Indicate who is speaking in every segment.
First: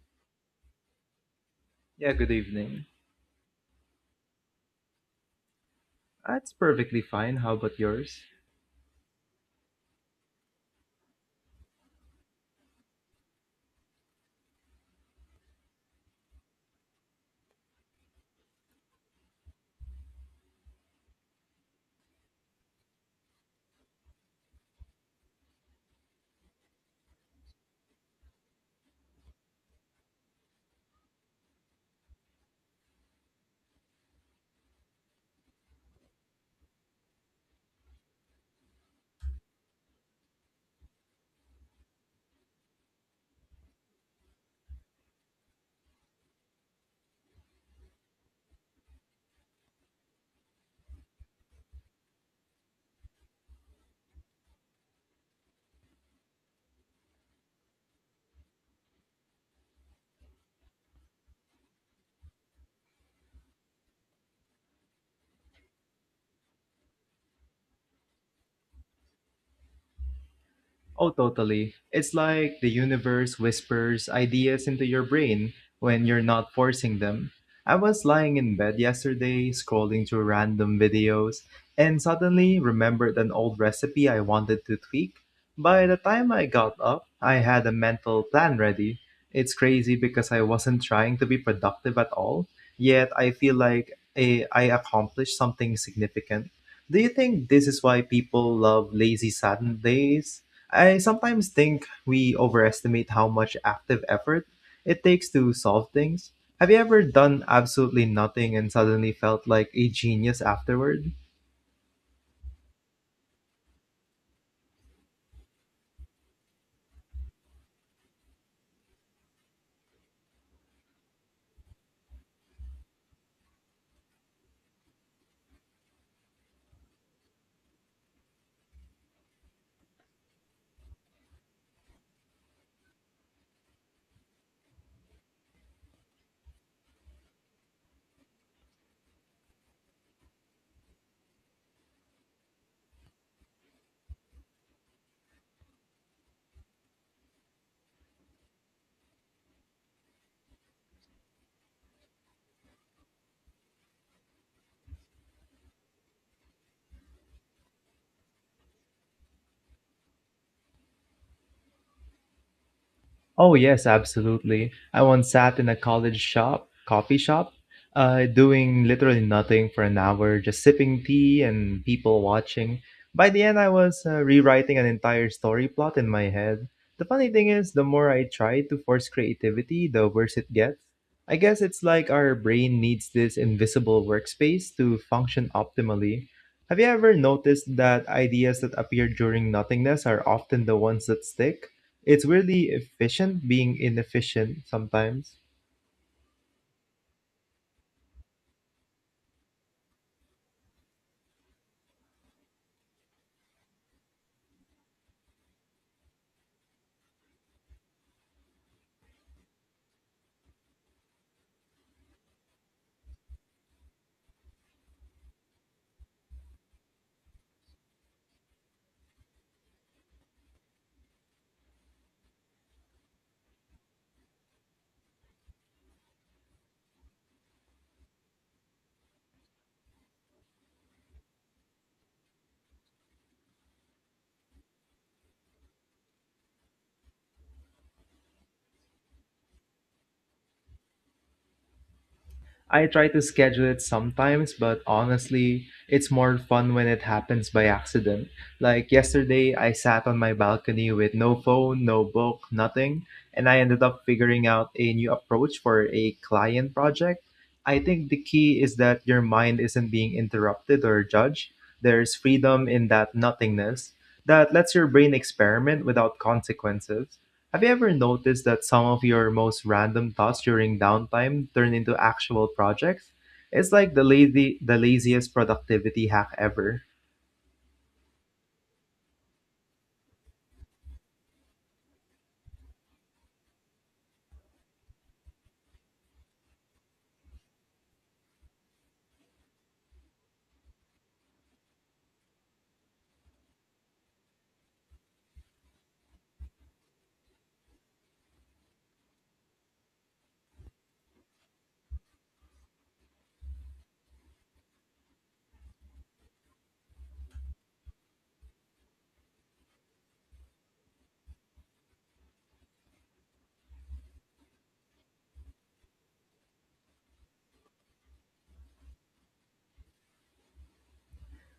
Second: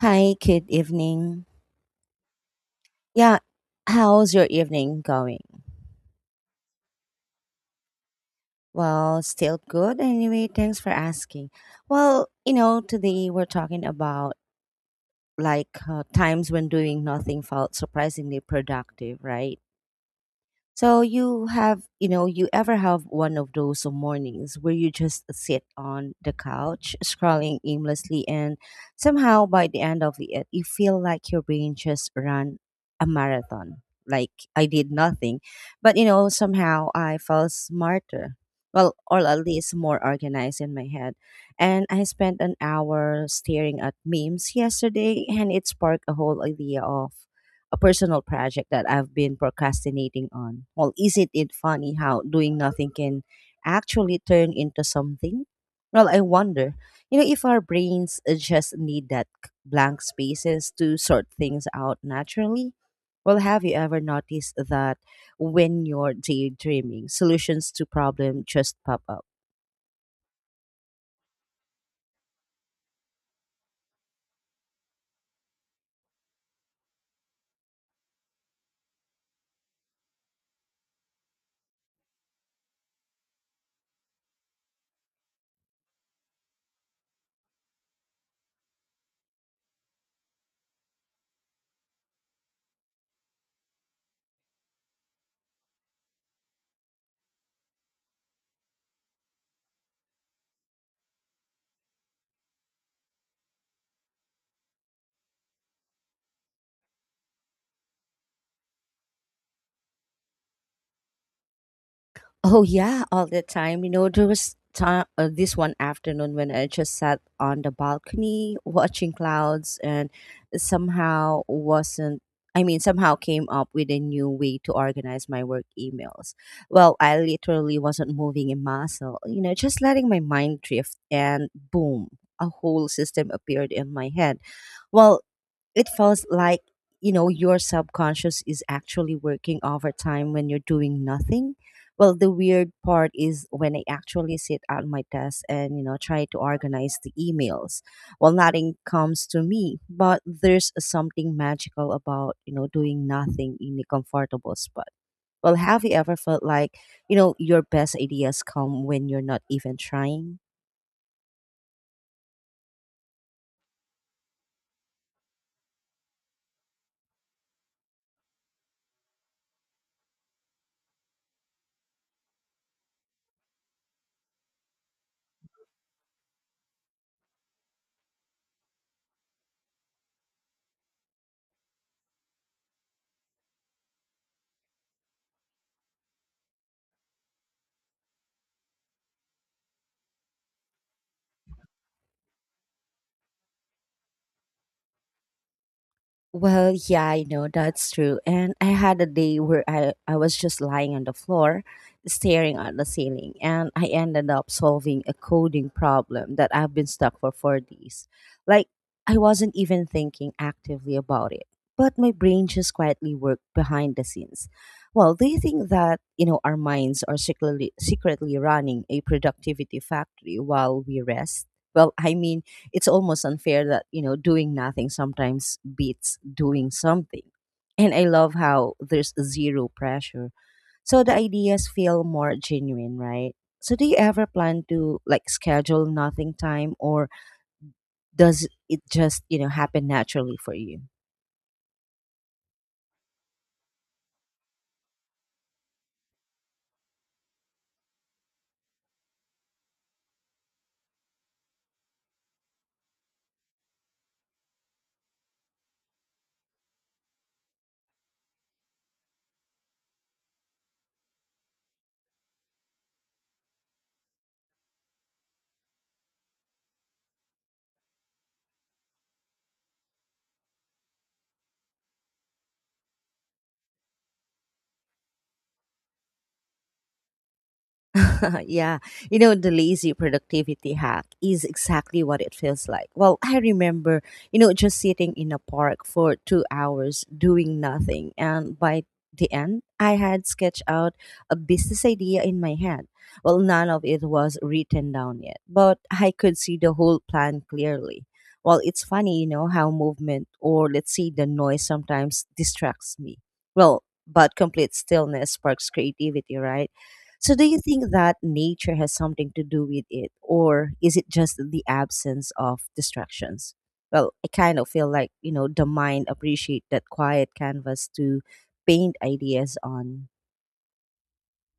Speaker 1: Hi, good evening.
Speaker 2: Yeah, good evening.
Speaker 1: Yeah, how's your evening going?
Speaker 2: It's perfectly fine. How about yours?
Speaker 1: Well, still good anyway. Thanks for asking. Well, you know, today we're talking about times when doing nothing felt surprisingly productive, right? So you have, you know, you ever have one of those mornings where you just sit on the couch scrolling aimlessly and somehow by the end of it you feel like your brain just ran a marathon. Like I did nothing, but you know, somehow I felt smarter. Well, or at least more organized in my head. And I spent an hour staring at memes yesterday and it sparked a whole idea of a personal project that I've been procrastinating on. Well, isn't it funny how doing nothing can actually turn into something? Well, I wonder, you know, if our brains just need that blank spaces to sort things out naturally. Well, have you ever noticed that when you're daydreaming, solutions to problem just pop up?
Speaker 2: Oh, totally. It's like the universe whispers ideas into your brain when you're not forcing them. I was lying in bed yesterday, scrolling through random videos, and suddenly remembered an old recipe I wanted to tweak. By the time I got up, I had a mental plan ready. It's crazy because I wasn't trying to be productive at all, yet I feel like I accomplished something significant. Do you think this is why people love lazy Saturdays? I sometimes think we overestimate how much active effort it takes to solve things. Have you ever done absolutely nothing and suddenly felt like a genius afterward?
Speaker 1: Oh yeah, all the time. You know, there was time, this one afternoon when I just sat on the balcony watching clouds and somehow wasn't I mean somehow came up with a new way to organize my work emails. Well, I literally wasn't moving a muscle, you know, just letting my mind drift and boom, a whole system appeared in my head. Well, it feels like you know your subconscious is actually working overtime when you're doing nothing. Well, the weird part is when I actually sit at my desk and, you know, try to organize the emails. Well, nothing comes to me, but there's something magical about, you know, doing nothing in a comfortable spot. Well, have you ever felt like, you know, your best ideas come when you're not even trying?
Speaker 2: Oh yes, absolutely. I once sat in a coffee shop, doing literally nothing for an hour, just sipping tea and people watching. By the end, I was rewriting an entire story plot in my head. The funny thing is, the more I try to force creativity, the worse it gets. I guess it's like our brain needs this invisible workspace to function optimally. Have you ever noticed that ideas that appear during nothingness are often the ones that stick? It's weirdly efficient being inefficient sometimes.
Speaker 1: Well, yeah, I know that's true. And I had a day where I was just lying on the floor, staring at the ceiling, and I ended up solving a coding problem that I've been stuck for 4 days. Like, I wasn't even thinking actively about it, but my brain just quietly worked behind the scenes. Well, do you think that, you know, our minds are secretly running a productivity factory while we rest? Well, I mean, it's almost unfair that you know doing nothing sometimes beats doing something, and I love how there's zero pressure, so the ideas feel more genuine, right? So do you ever plan to like schedule nothing time, or does it just you know happen naturally for you?
Speaker 2: I try to schedule it sometimes, but honestly, it's more fun when it happens by accident. Like yesterday, I sat on my balcony with no phone, no book, nothing, and I ended up figuring out a new approach for a client project. I think the key is that your mind isn't being interrupted or judged. There's freedom in that nothingness that lets your brain experiment without consequences. Have you ever noticed that some of your most random thoughts during downtime turn into actual projects? It's like the laziest productivity hack ever.
Speaker 1: Yeah, you know, the lazy productivity hack is exactly what it feels like. Well, I remember, you know, just sitting in a park for 2 hours doing nothing. And by the end, I had sketched out a business idea in my head. Well, none of it was written down yet, but I could see the whole plan clearly. Well, it's funny, you know, how movement or let's say the noise sometimes distracts me. Well, but complete stillness sparks creativity, right? So, do you think that nature has something to do with it, or is it just the absence of distractions? Well, I kind of feel like you know the mind appreciate that quiet canvas to paint ideas on.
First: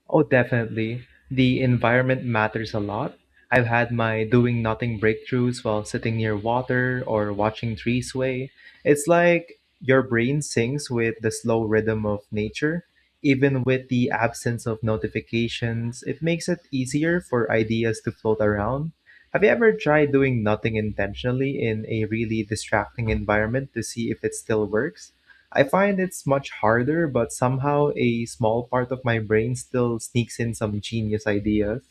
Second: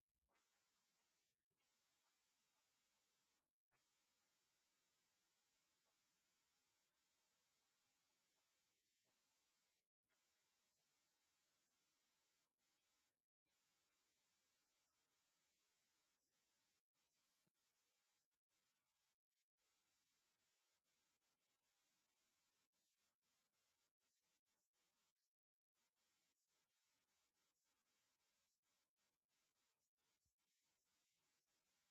Speaker 2: Oh, definitely. The environment matters a lot. I've had my doing nothing breakthroughs while sitting near water or watching trees sway. It's like your brain syncs with the slow rhythm of nature. Even with the absence of notifications, it makes it easier for ideas to float around. Have you ever tried doing nothing intentionally in a really distracting environment to see if it still works? I find it's much harder, but somehow a small part of my brain still sneaks in some genius ideas.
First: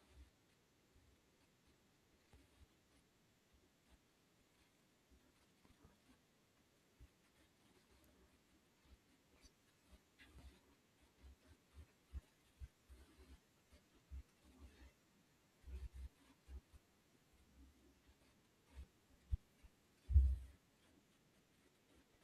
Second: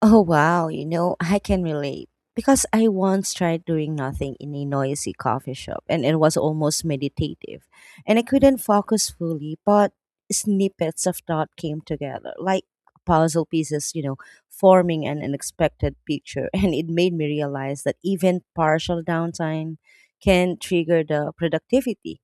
Speaker 1: Oh wow, you know, I can relate. Because I once tried doing nothing in a noisy coffee shop and it was almost meditative. And I couldn't focus fully, but snippets of thought came together, like puzzle pieces, you know, forming an unexpected picture. And it made me realize that even partial downtime can trigger the productivity.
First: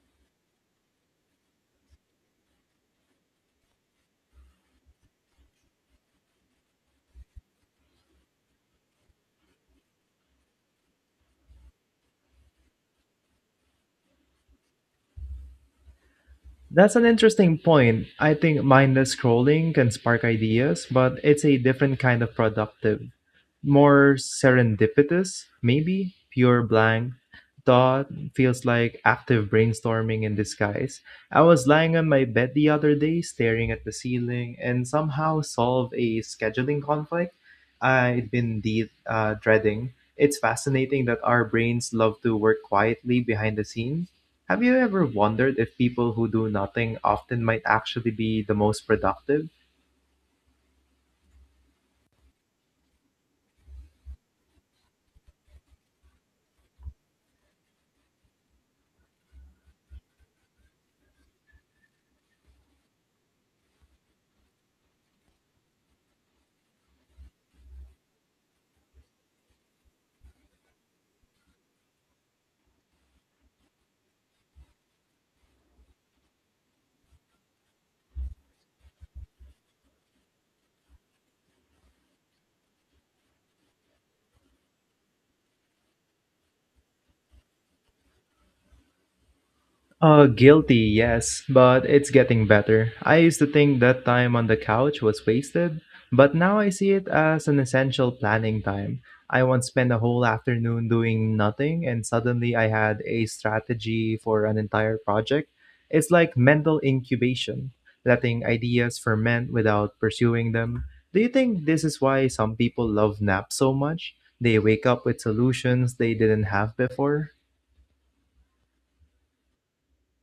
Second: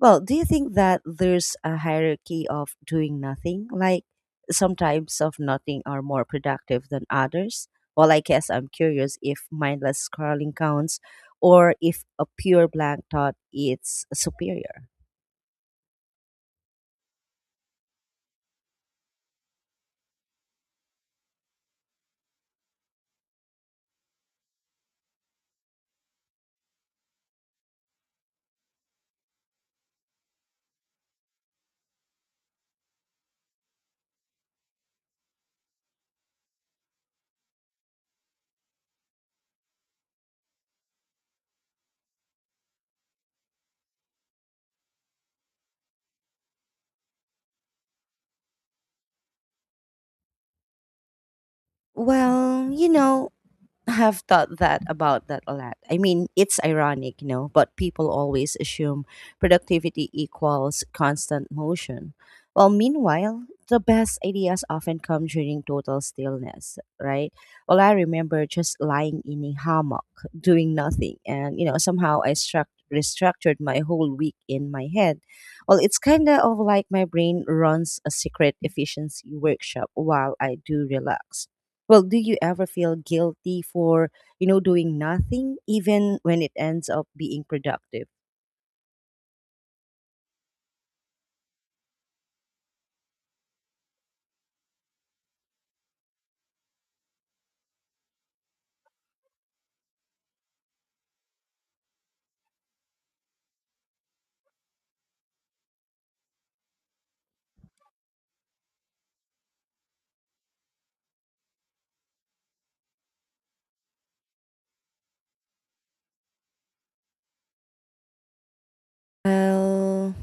Speaker 1: Well, do you think that there's a hierarchy of doing nothing? Like some types of nothing are more productive than others? Well, I guess I'm curious if mindless scrolling counts or if a pure blank thought is superior.
Speaker 2: That's an interesting point. I think mindless scrolling can spark ideas, but it's a different kind of productive. More serendipitous, maybe? Pure blank thought feels like active brainstorming in disguise. I was lying on my bed the other day, staring at the ceiling, and somehow solved a scheduling conflict I'd been dreading. It's fascinating that our brains love to work quietly behind the scenes. Have you ever wondered if people who do nothing often might actually be the most productive?
Speaker 1: Well, you know, I have thought that about that a lot. I mean, it's ironic, you know, but people always assume productivity equals constant motion. Well, meanwhile, the best ideas often come during total stillness, right? Well, I remember just lying in a hammock, doing nothing, and you know, somehow I struck restructured my whole week in my head. Well, it's kind of like my brain runs a secret efficiency workshop while I do relax. Well, do you ever feel guilty for, you know, doing nothing even when it ends up being productive?
Speaker 2: Guilty, yes, but it's getting better. I used to think that time on the couch was wasted, but now I see it as an essential planning time. I once spent a whole afternoon doing nothing, and suddenly I had a strategy for an entire project. It's like mental incubation, letting ideas ferment without pursuing them. Do you think this is why some people love naps so much? They wake up with solutions they didn't have before?
Speaker 1: Well,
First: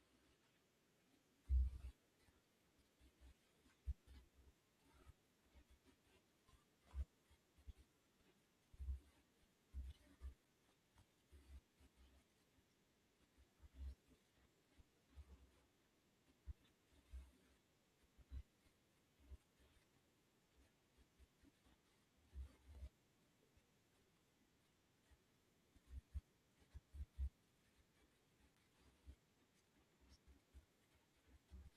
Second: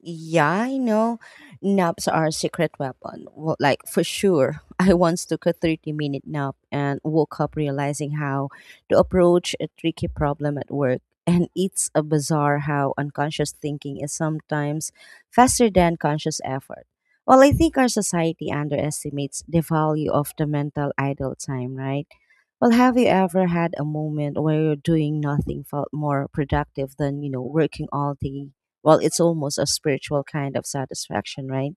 Speaker 1: yeah, I know naps are a secret weapon. Well, like for sure. I once took a 30-minute nap and woke up realizing how to approach a tricky problem at work. And it's a bizarre how unconscious thinking is sometimes faster than conscious effort. Well, I think our society underestimates the value of the mental idle time, right? Well, have you ever had a moment where doing nothing felt more productive than, you know, working all day? Well, it's almost a spiritual kind of satisfaction, right?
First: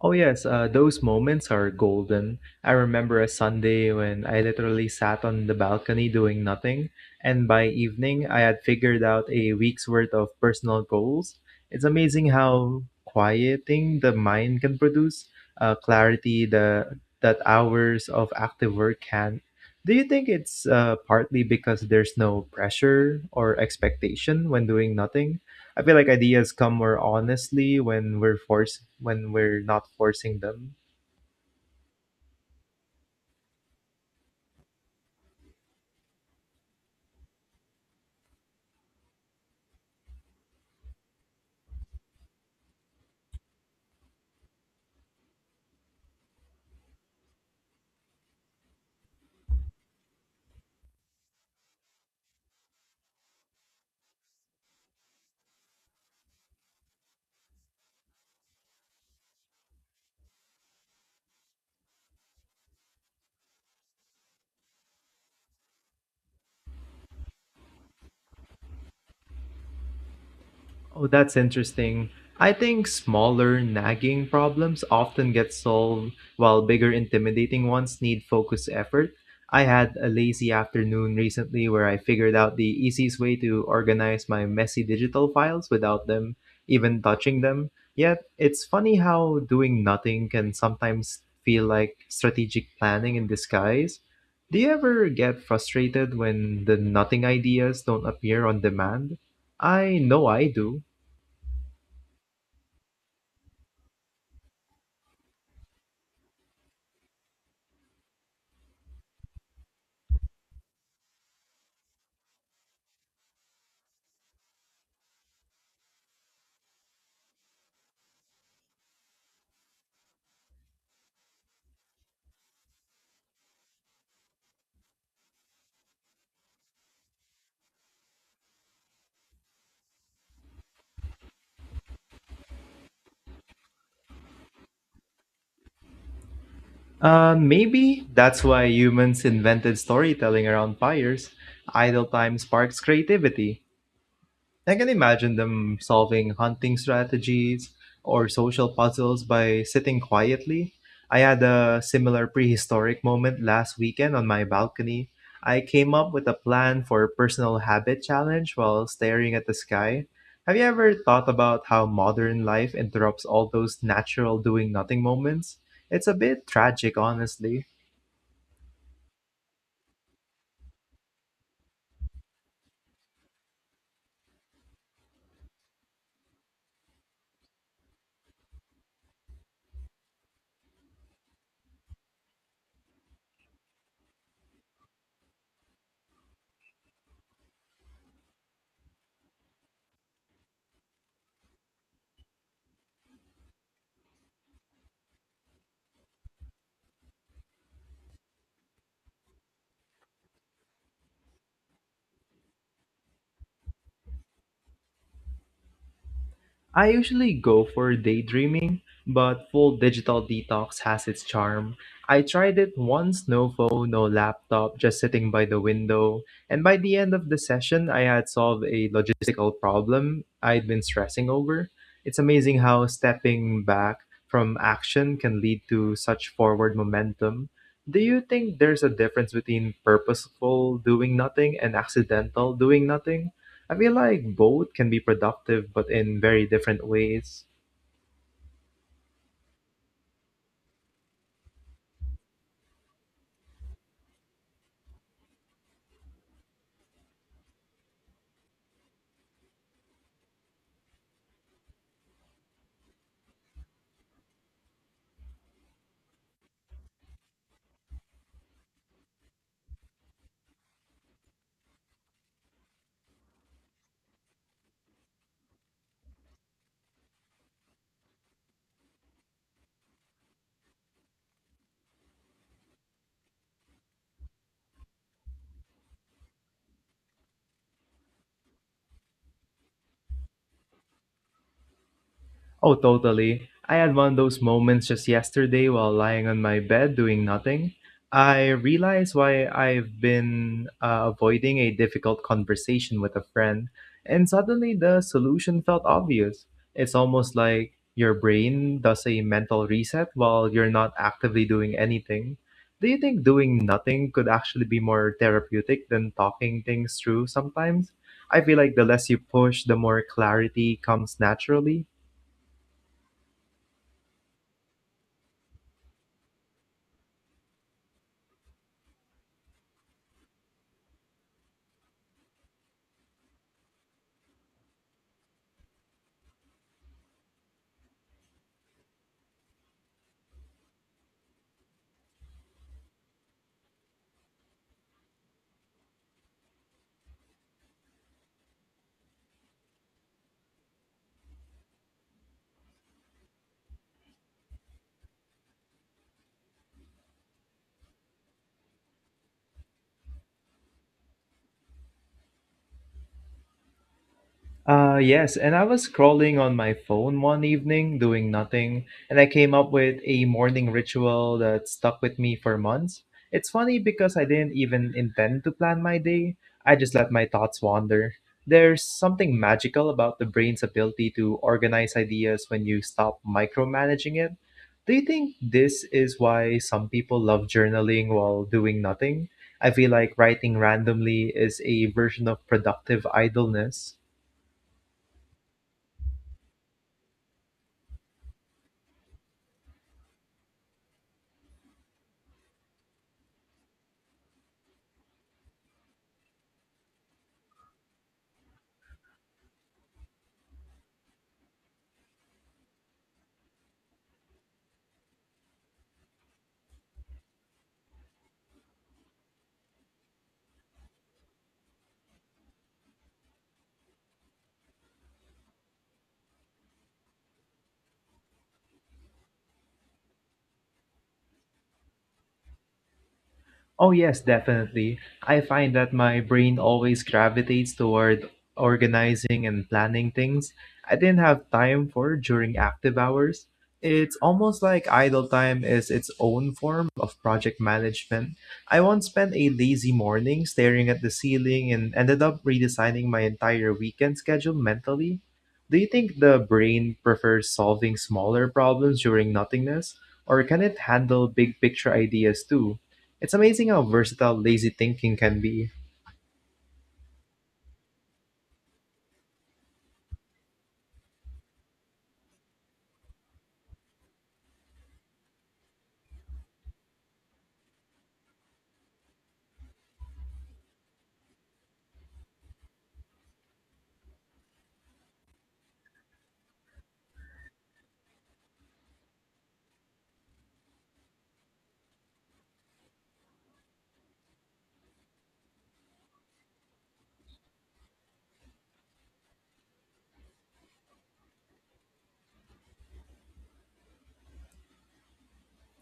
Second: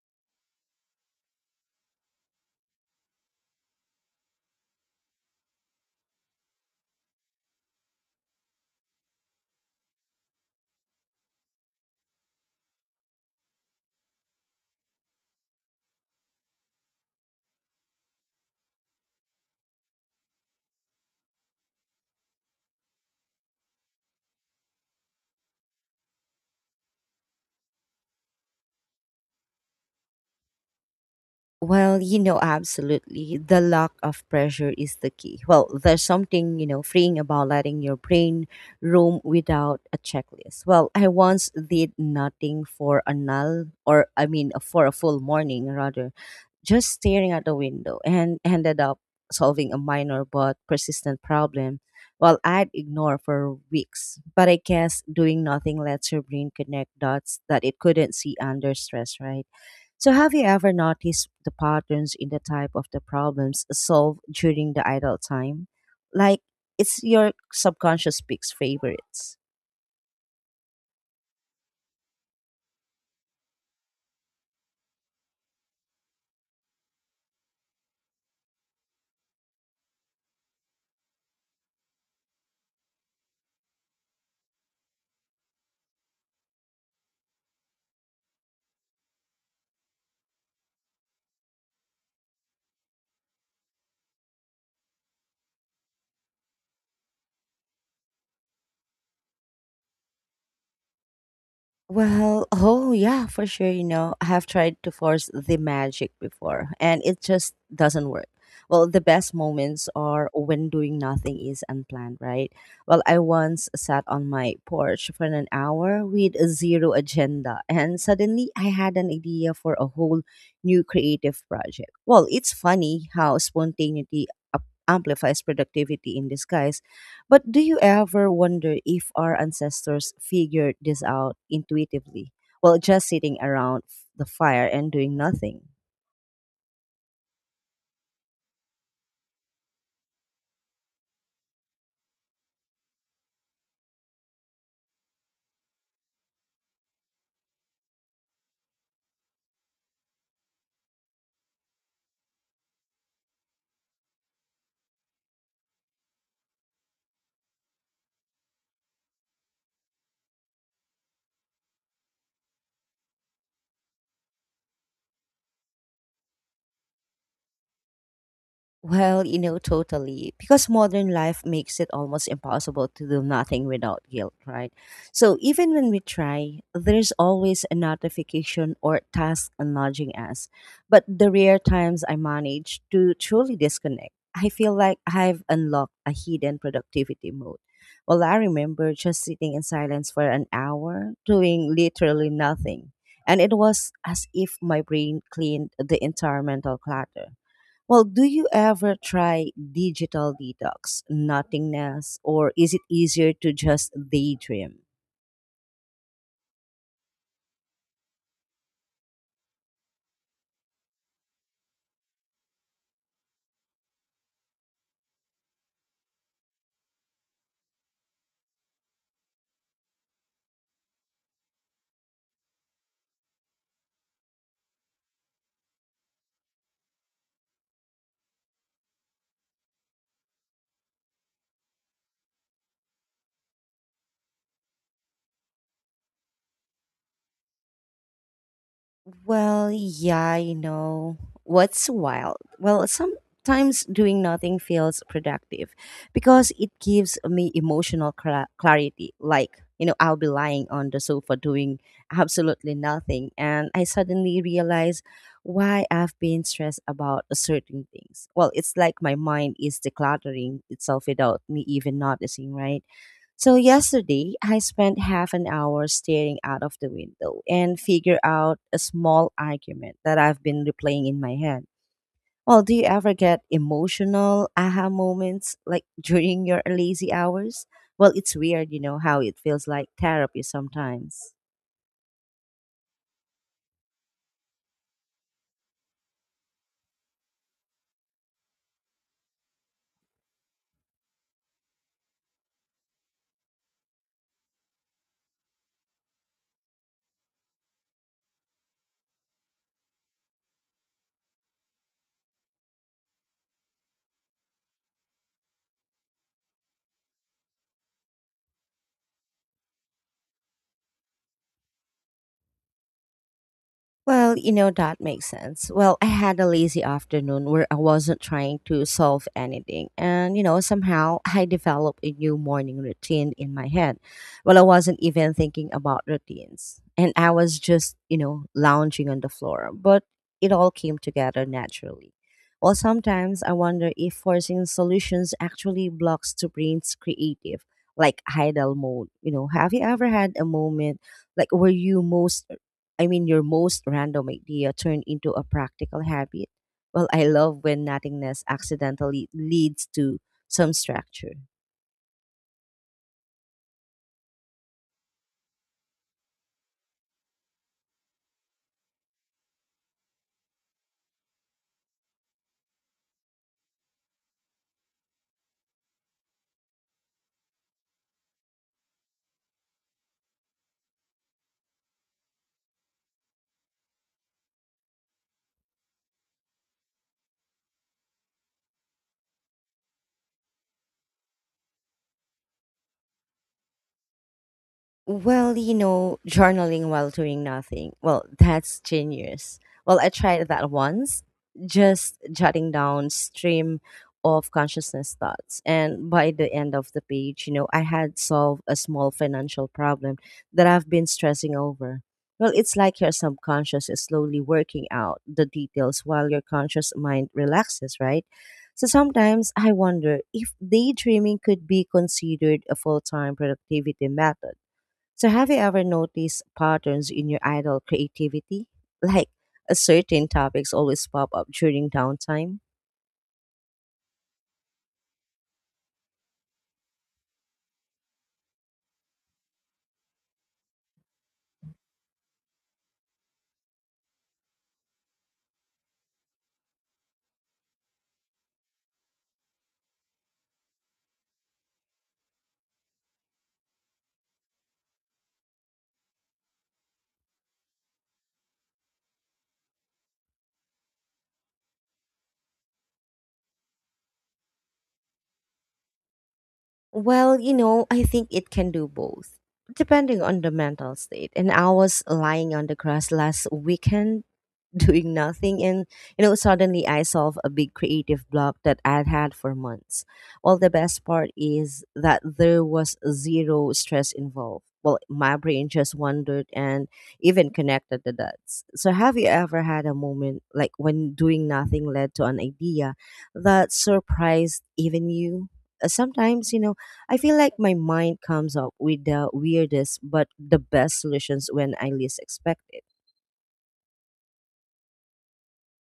Speaker 2: Oh, yes, those moments are golden. I remember a Sunday when I literally sat on the balcony doing nothing, and by evening I had figured out a week's worth of personal goals. It's amazing how quieting the mind can produce clarity that hours of active work can. Do you think it's partly because there's no pressure or expectation when doing nothing? I feel like ideas come more honestly when we're forced when we're not forcing them.
Speaker 1: Well, you know, absolutely. The lack of pressure is the key. Well, there's something, you know, freeing about letting your brain roam without a checklist. Well, I once did nothing for a null, or I mean, for a full morning rather, just staring out the window and ended up solving a minor but persistent problem while I'd ignore for weeks. But I guess doing nothing lets your brain connect dots that it couldn't see under stress, right? So, have you ever noticed the patterns in the type of the problems solved during the idle time? Like, it's your subconscious picks favorites.
Speaker 2: Oh, that's interesting. I think smaller nagging problems often get solved while bigger intimidating ones need focused effort. I had a lazy afternoon recently where I figured out the easiest way to organize my messy digital files without them even touching them. Yet, it's funny how doing nothing can sometimes feel like strategic planning in disguise. Do you ever get frustrated when the nothing ideas don't appear on demand? I know I do.
Speaker 1: Well, oh yeah, for sure. You know, I have tried to force the magic before and it just doesn't work. Well, the best moments are when doing nothing is unplanned, right? Well, I once sat on my porch for an hour with zero agenda and suddenly I had an idea for a whole new creative project. Well, it's funny how spontaneity amplifies productivity in disguise, but do you ever wonder if our ancestors figured this out intuitively? Well, just sitting around the fire and doing nothing.
Speaker 2: Maybe that's why humans invented storytelling around fires. Idle time sparks creativity. I can imagine them solving hunting strategies or social puzzles by sitting quietly. I had a similar prehistoric moment last weekend on my balcony. I came up with a plan for a personal habit challenge while staring at the sky. Have you ever thought about how modern life interrupts all those natural doing nothing moments? It's a bit tragic, honestly.
Speaker 1: Well, you know, totally. Because modern life makes it almost impossible to do nothing without guilt, right? So even when we try, there's always a notification or task nudging us. But the rare times I manage to truly disconnect, I feel like I've unlocked a hidden productivity mode. Well, I remember just sitting in silence for an hour, doing literally nothing. And it was as if my brain cleaned the entire mental clutter. Well, do you ever try digital detox, nothingness, or is it easier to just daydream?
Speaker 2: I usually go for daydreaming, but full digital detox has its charm. I tried it once, no phone, no laptop, just sitting by the window. And by the end of the session, I had solved a logistical problem I'd been stressing over. It's amazing how stepping back from action can lead to such forward momentum. Do you think there's a difference between purposeful doing nothing and accidental doing nothing? I feel like both can be productive, but in very different ways.
Speaker 1: Well, yeah, you know, what's wild? Well, sometimes doing nothing feels productive because it gives me emotional clarity. Like, you know, I'll be lying on the sofa doing absolutely nothing, and I suddenly realize why I've been stressed about certain things. Well, it's like my mind is decluttering itself without me even noticing, right? So yesterday, I spent half an hour staring out of the window and figure out a small argument that I've been replaying in my head. Well, do you ever get emotional aha moments like during your lazy hours? Well, it's weird, you know, how it feels like therapy sometimes.
Speaker 2: Oh, totally. I had one of those moments just yesterday while lying on my bed doing nothing. I realized why I've been avoiding a difficult conversation with a friend, and suddenly the solution felt obvious. It's almost like your brain does a mental reset while you're not actively doing anything. Do you think doing nothing could actually be more therapeutic than talking things through sometimes? I feel like the less you push, the more clarity comes naturally.
Speaker 1: Well, you know, that makes sense. Well, I had a lazy afternoon where I wasn't trying to solve anything. And, you know, somehow I developed a new morning routine in my head. Well, I wasn't even thinking about routines. And I was just, you know, lounging on the floor. But it all came together naturally. Well, sometimes I wonder if forcing solutions actually blocks the brain's creative, like idle mode. You know, have you ever had a moment like where your most random idea turned into a practical habit. Well, I love when nothingness accidentally leads to some structure.
Speaker 2: Yes, and I was scrolling on my phone one evening doing nothing, and I came up with a morning ritual that stuck with me for months. It's funny because I didn't even intend to plan my day, I just let my thoughts wander. There's something magical about the brain's ability to organize ideas when you stop micromanaging it. Do you think this is why some people love journaling while doing nothing? I feel like writing randomly is a version of productive idleness.
Speaker 1: Well, you know, journaling while doing nothing. Well, that's genius. Well, I tried that once, just jotting down stream of consciousness thoughts. And by the end of the page, you know, I had solved a small financial problem that I've been stressing over. Well, it's like your subconscious is slowly working out the details while your conscious mind relaxes, right? So sometimes I wonder if daydreaming could be considered a full time productivity method. So, have you ever noticed patterns in your idle creativity? Like, a certain topics always pop up during downtime?
Speaker 2: Oh, yes, definitely. I find that my brain always gravitates toward organizing and planning things I didn't have time for during active hours. It's almost like idle time is its own form of project management. I once spent a lazy morning staring at the ceiling and ended up redesigning my entire weekend schedule mentally. Do you think the brain prefers solving smaller problems during nothingness, or can it handle big picture ideas too? It's amazing how versatile lazy thinking can be.
Speaker 1: Well, you know, I think it can do both, depending on the mental state. And I was lying on the grass last weekend doing nothing, and you know suddenly I solved a big creative block that I'd had for months. Well, the best part is that there was zero stress involved. Well, my brain just wondered and even connected the dots. So have you ever had a moment like when doing nothing led to an idea that surprised even you? Sometimes you know I feel like my mind comes up with the weirdest but the best solutions when I least expect it.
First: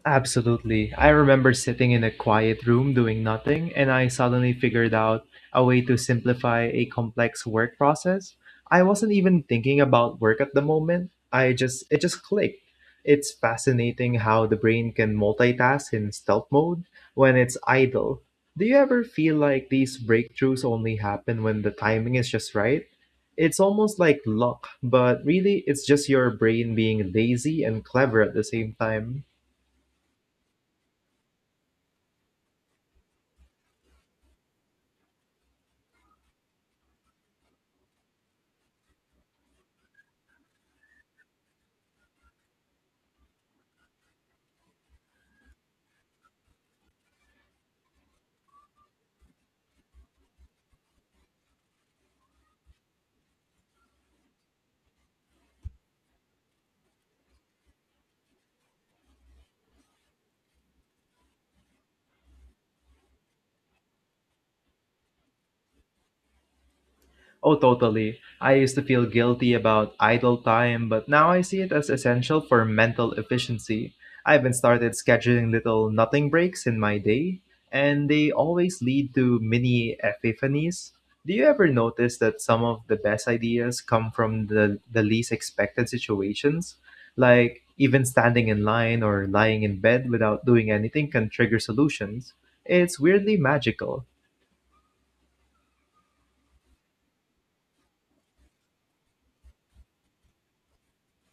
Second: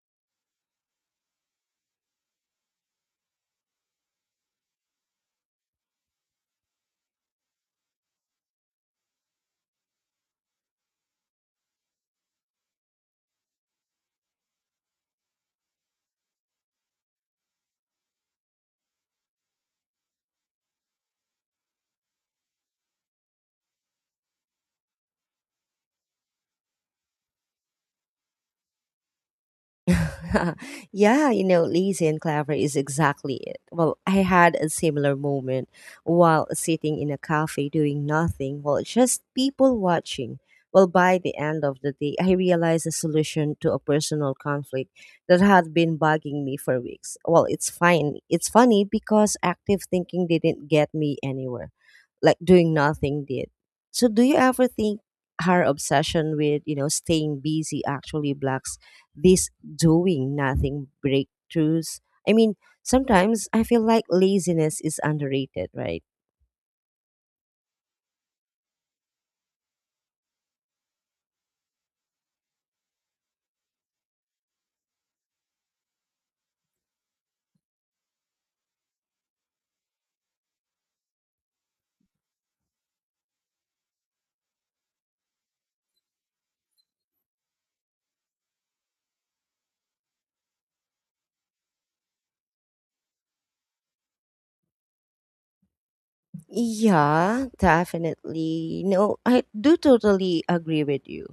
Speaker 2: Absolutely. I remember sitting in a quiet room doing nothing, and I suddenly figured out a way to simplify a complex work process. I wasn't even thinking about work at the moment. I just It just clicked. It's fascinating how the brain can multitask in stealth mode when it's idle. Do you ever feel like these breakthroughs only happen when the timing is just right? It's almost like luck, but really it's just your brain being lazy and clever at the same time.
Speaker 1: Yeah, you know, lazy and clever is exactly it. Well, I had a similar moment while sitting in a cafe doing nothing, well, just people watching. Well, by the end of the day, I realized a solution to a personal conflict that had been bugging me for weeks. Well, it's fine. It's funny because active thinking didn't get me anywhere, like doing nothing did. So, do you ever think her obsession with, staying busy actually blocks this doing nothing breakthroughs. I mean, sometimes I feel like laziness is underrated, right?
Speaker 2: Oh, totally. I used to feel guilty about idle time, but now I see it as essential for mental efficiency. I even started scheduling little nothing breaks in my day, and they always lead to mini epiphanies. Do you ever notice that some of the best ideas come from the least expected situations? Like even standing in line or lying in bed without doing anything can trigger solutions. It's weirdly magical.
Speaker 1: Yeah, definitely. No, I do totally agree with you.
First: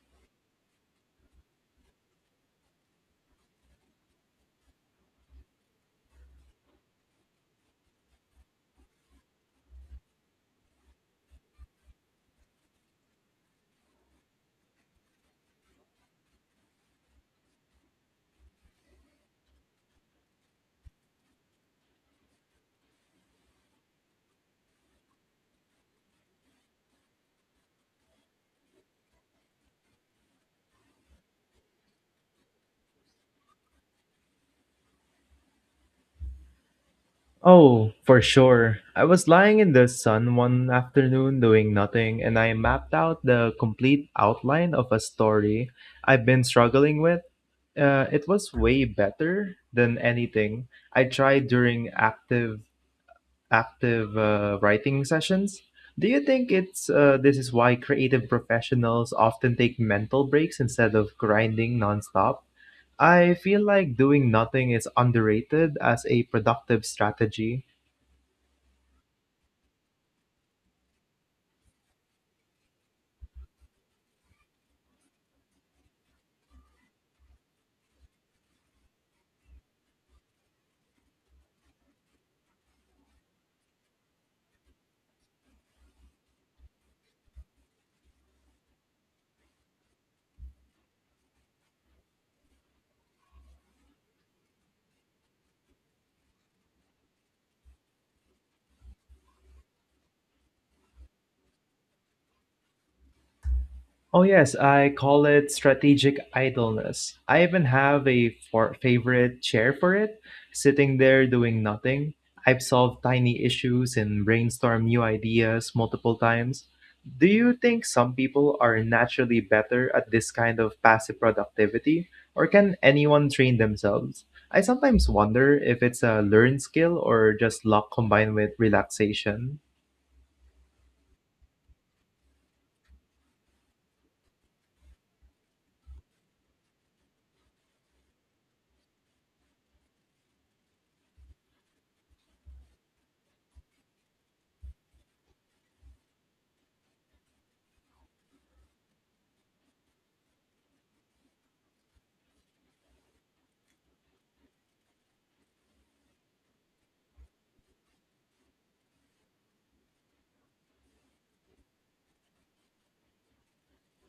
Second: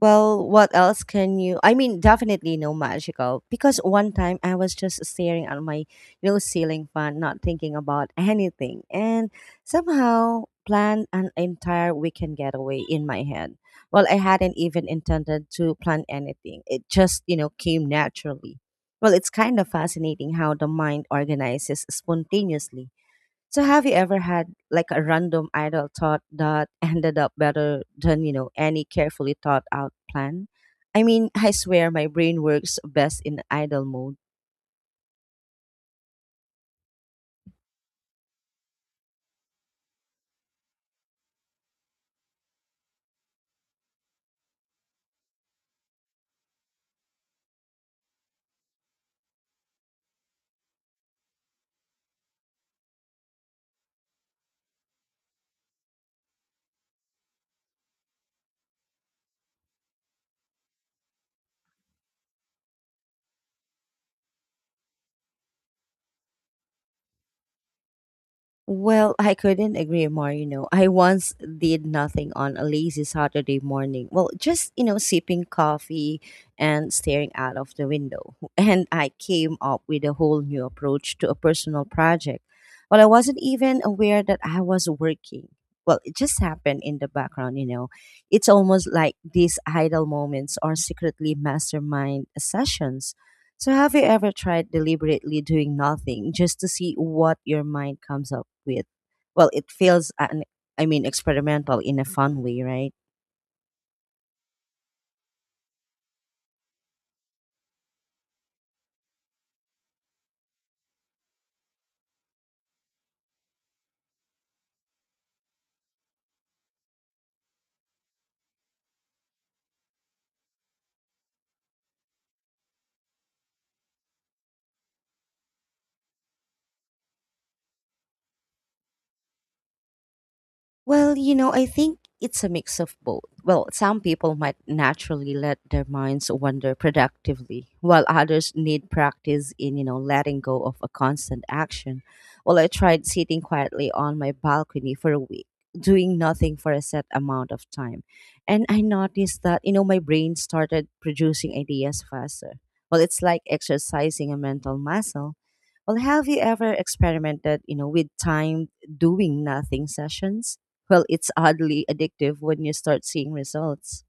Speaker 1: Well, what else can you? I mean, definitely no magical. Because one time I was just staring at my, ceiling fan, not thinking about anything, and somehow planned an entire weekend getaway in my head. Well, I hadn't even intended to plan anything. It just, came naturally. Well, it's kind of fascinating how the mind organizes spontaneously. So have you ever had like a random idle thought that ended up better than, any carefully thought out plan? I mean, I swear my brain works best in idle mode.
Speaker 2: Oh, for sure. I was lying in the sun one afternoon doing nothing, and I mapped out the complete outline of a story I've been struggling with. It was way better than anything I tried during active active writing sessions. Do you think it's this is why creative professionals often take mental breaks instead of grinding nonstop? I feel like doing nothing is underrated as a productive strategy.
Speaker 1: Well, I couldn't agree more, you know. I once did nothing on a lazy Saturday morning. Well, just, sipping coffee and staring out of the window. And I came up with a whole new approach to a personal project. Well, I wasn't even aware that I was working. Well, it just happened in the background, you know. It's almost like these idle moments are secretly mastermind sessions. So, have you ever tried deliberately doing nothing just to see what your mind comes up with? Well, I mean, experimental in a fun way, right?
Speaker 2: Oh, yes, I call it strategic idleness. I even have a favorite chair for it, sitting there doing nothing. I've solved tiny issues and brainstormed new ideas multiple times. Do you think some people are naturally better at this kind of passive productivity, or can anyone train themselves? I sometimes wonder if it's a learned skill or just luck combined with relaxation.
Speaker 1: Well, you know, I think it's a mix of both. Well, some people might naturally let their minds wander productively, while others need practice in, letting go of a constant action. Well, I tried sitting quietly on my balcony for a week, doing nothing for a set amount of time. And I noticed that, my brain started producing ideas faster. Well, it's like exercising a mental muscle. Well, have you ever experimented, with time doing nothing sessions? Well, it's oddly addictive when you start seeing results.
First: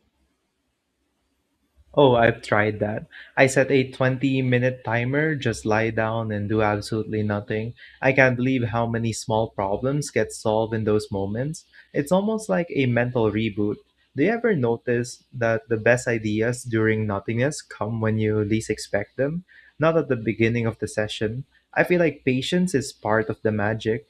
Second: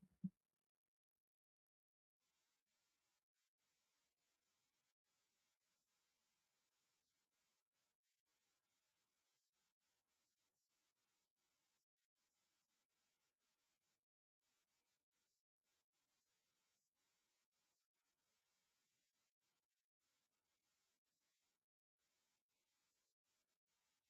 Speaker 2: Oh, I've tried that. I set a 20-minute minute timer, just lie down and do absolutely nothing. I can't believe how many small problems get solved in those moments. It's almost like a mental reboot. Do you ever notice that the best ideas during nothingness come when you least expect them? Not at the beginning of the session. I feel like patience is part of the magic.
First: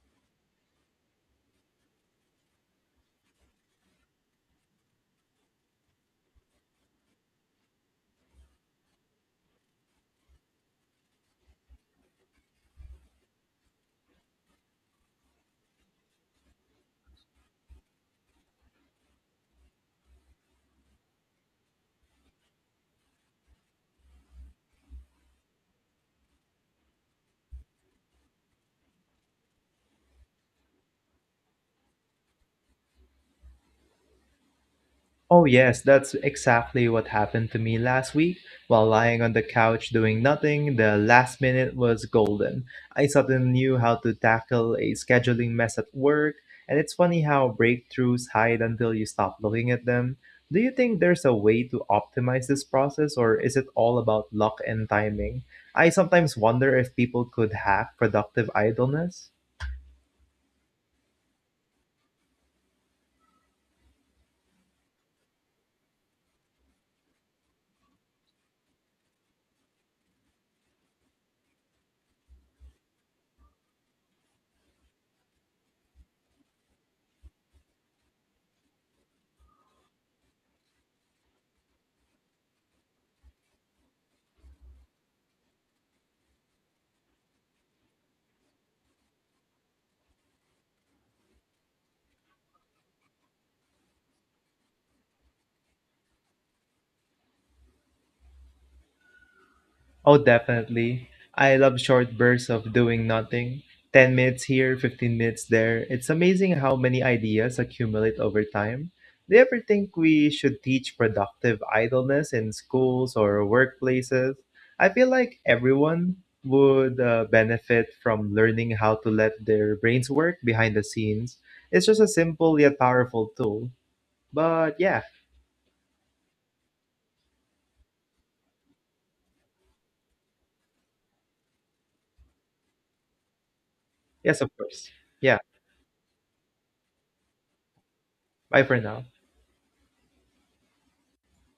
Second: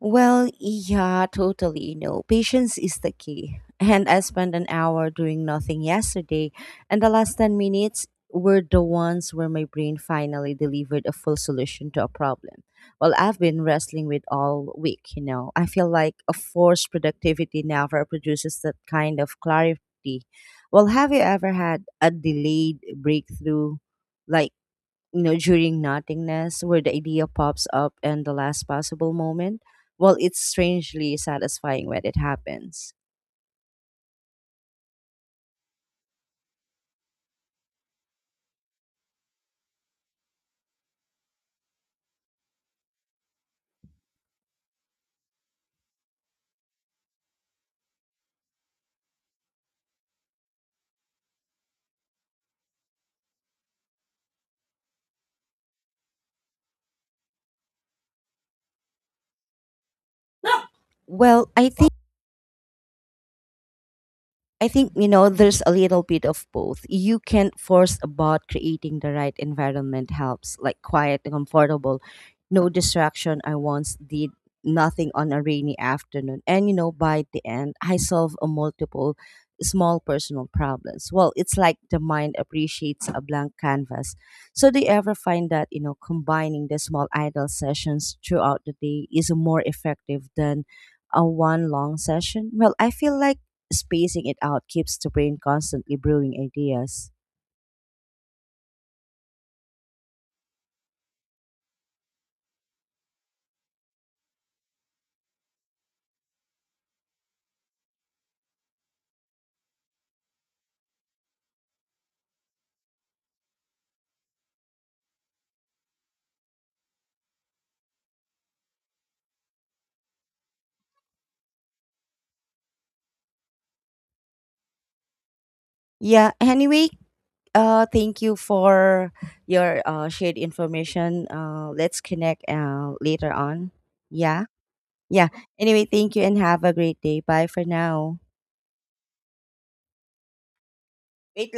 Speaker 1: Well, yeah, totally. No, patience is the key. And I spent an hour doing nothing yesterday, and the last 10 minutes were the ones where my brain finally delivered a full solution to a problem. Well, I've been wrestling with all week, you know. I feel like a forced productivity never produces that kind of clarity. Well, have you ever had a delayed breakthrough? Like, during nothingness, where the idea pops up in the last possible moment. Well, it's strangely satisfying when it happens.
Speaker 2: Oh, yes, that's exactly what happened to me last week. While lying on the couch doing nothing, the last minute was golden. I suddenly knew how to tackle a scheduling mess at work, and it's funny how breakthroughs hide until you stop looking at them. Do you think there's a way to optimize this process, or is it all about luck and timing? I sometimes wonder if people could hack productive idleness.
Speaker 1: Well, I think you know there's a little bit of both. You can force about creating the right environment helps, like quiet and comfortable, no distraction. I once did nothing on a rainy afternoon, and you know by the end I solve a multiple small personal problems. Well, it's like the mind appreciates a blank canvas. So do you ever find that you know combining the small idle sessions throughout the day is more effective than a one long session? Well, I feel like spacing it out keeps the brain constantly brewing ideas.
Speaker 2: Oh, definitely. I love short bursts of doing nothing. 10 minutes here, 15 minutes there. It's amazing how many ideas accumulate over time. Do you ever think we should teach productive idleness in schools or workplaces? I feel like everyone would benefit from learning how to let their brains work behind the scenes. It's just a simple yet powerful tool. But yeah,
Speaker 1: Yeah. Anyway, thank you for your shared information. Let's connect later on.
Speaker 2: yes,
Speaker 1: Yeah.
Speaker 2: of course.
Speaker 1: Yeah.
Speaker 2: Yeah,
Speaker 1: Anyway, thank you and have a great day. Bye for now.
Speaker 2: bye for now.
Speaker 1: Wait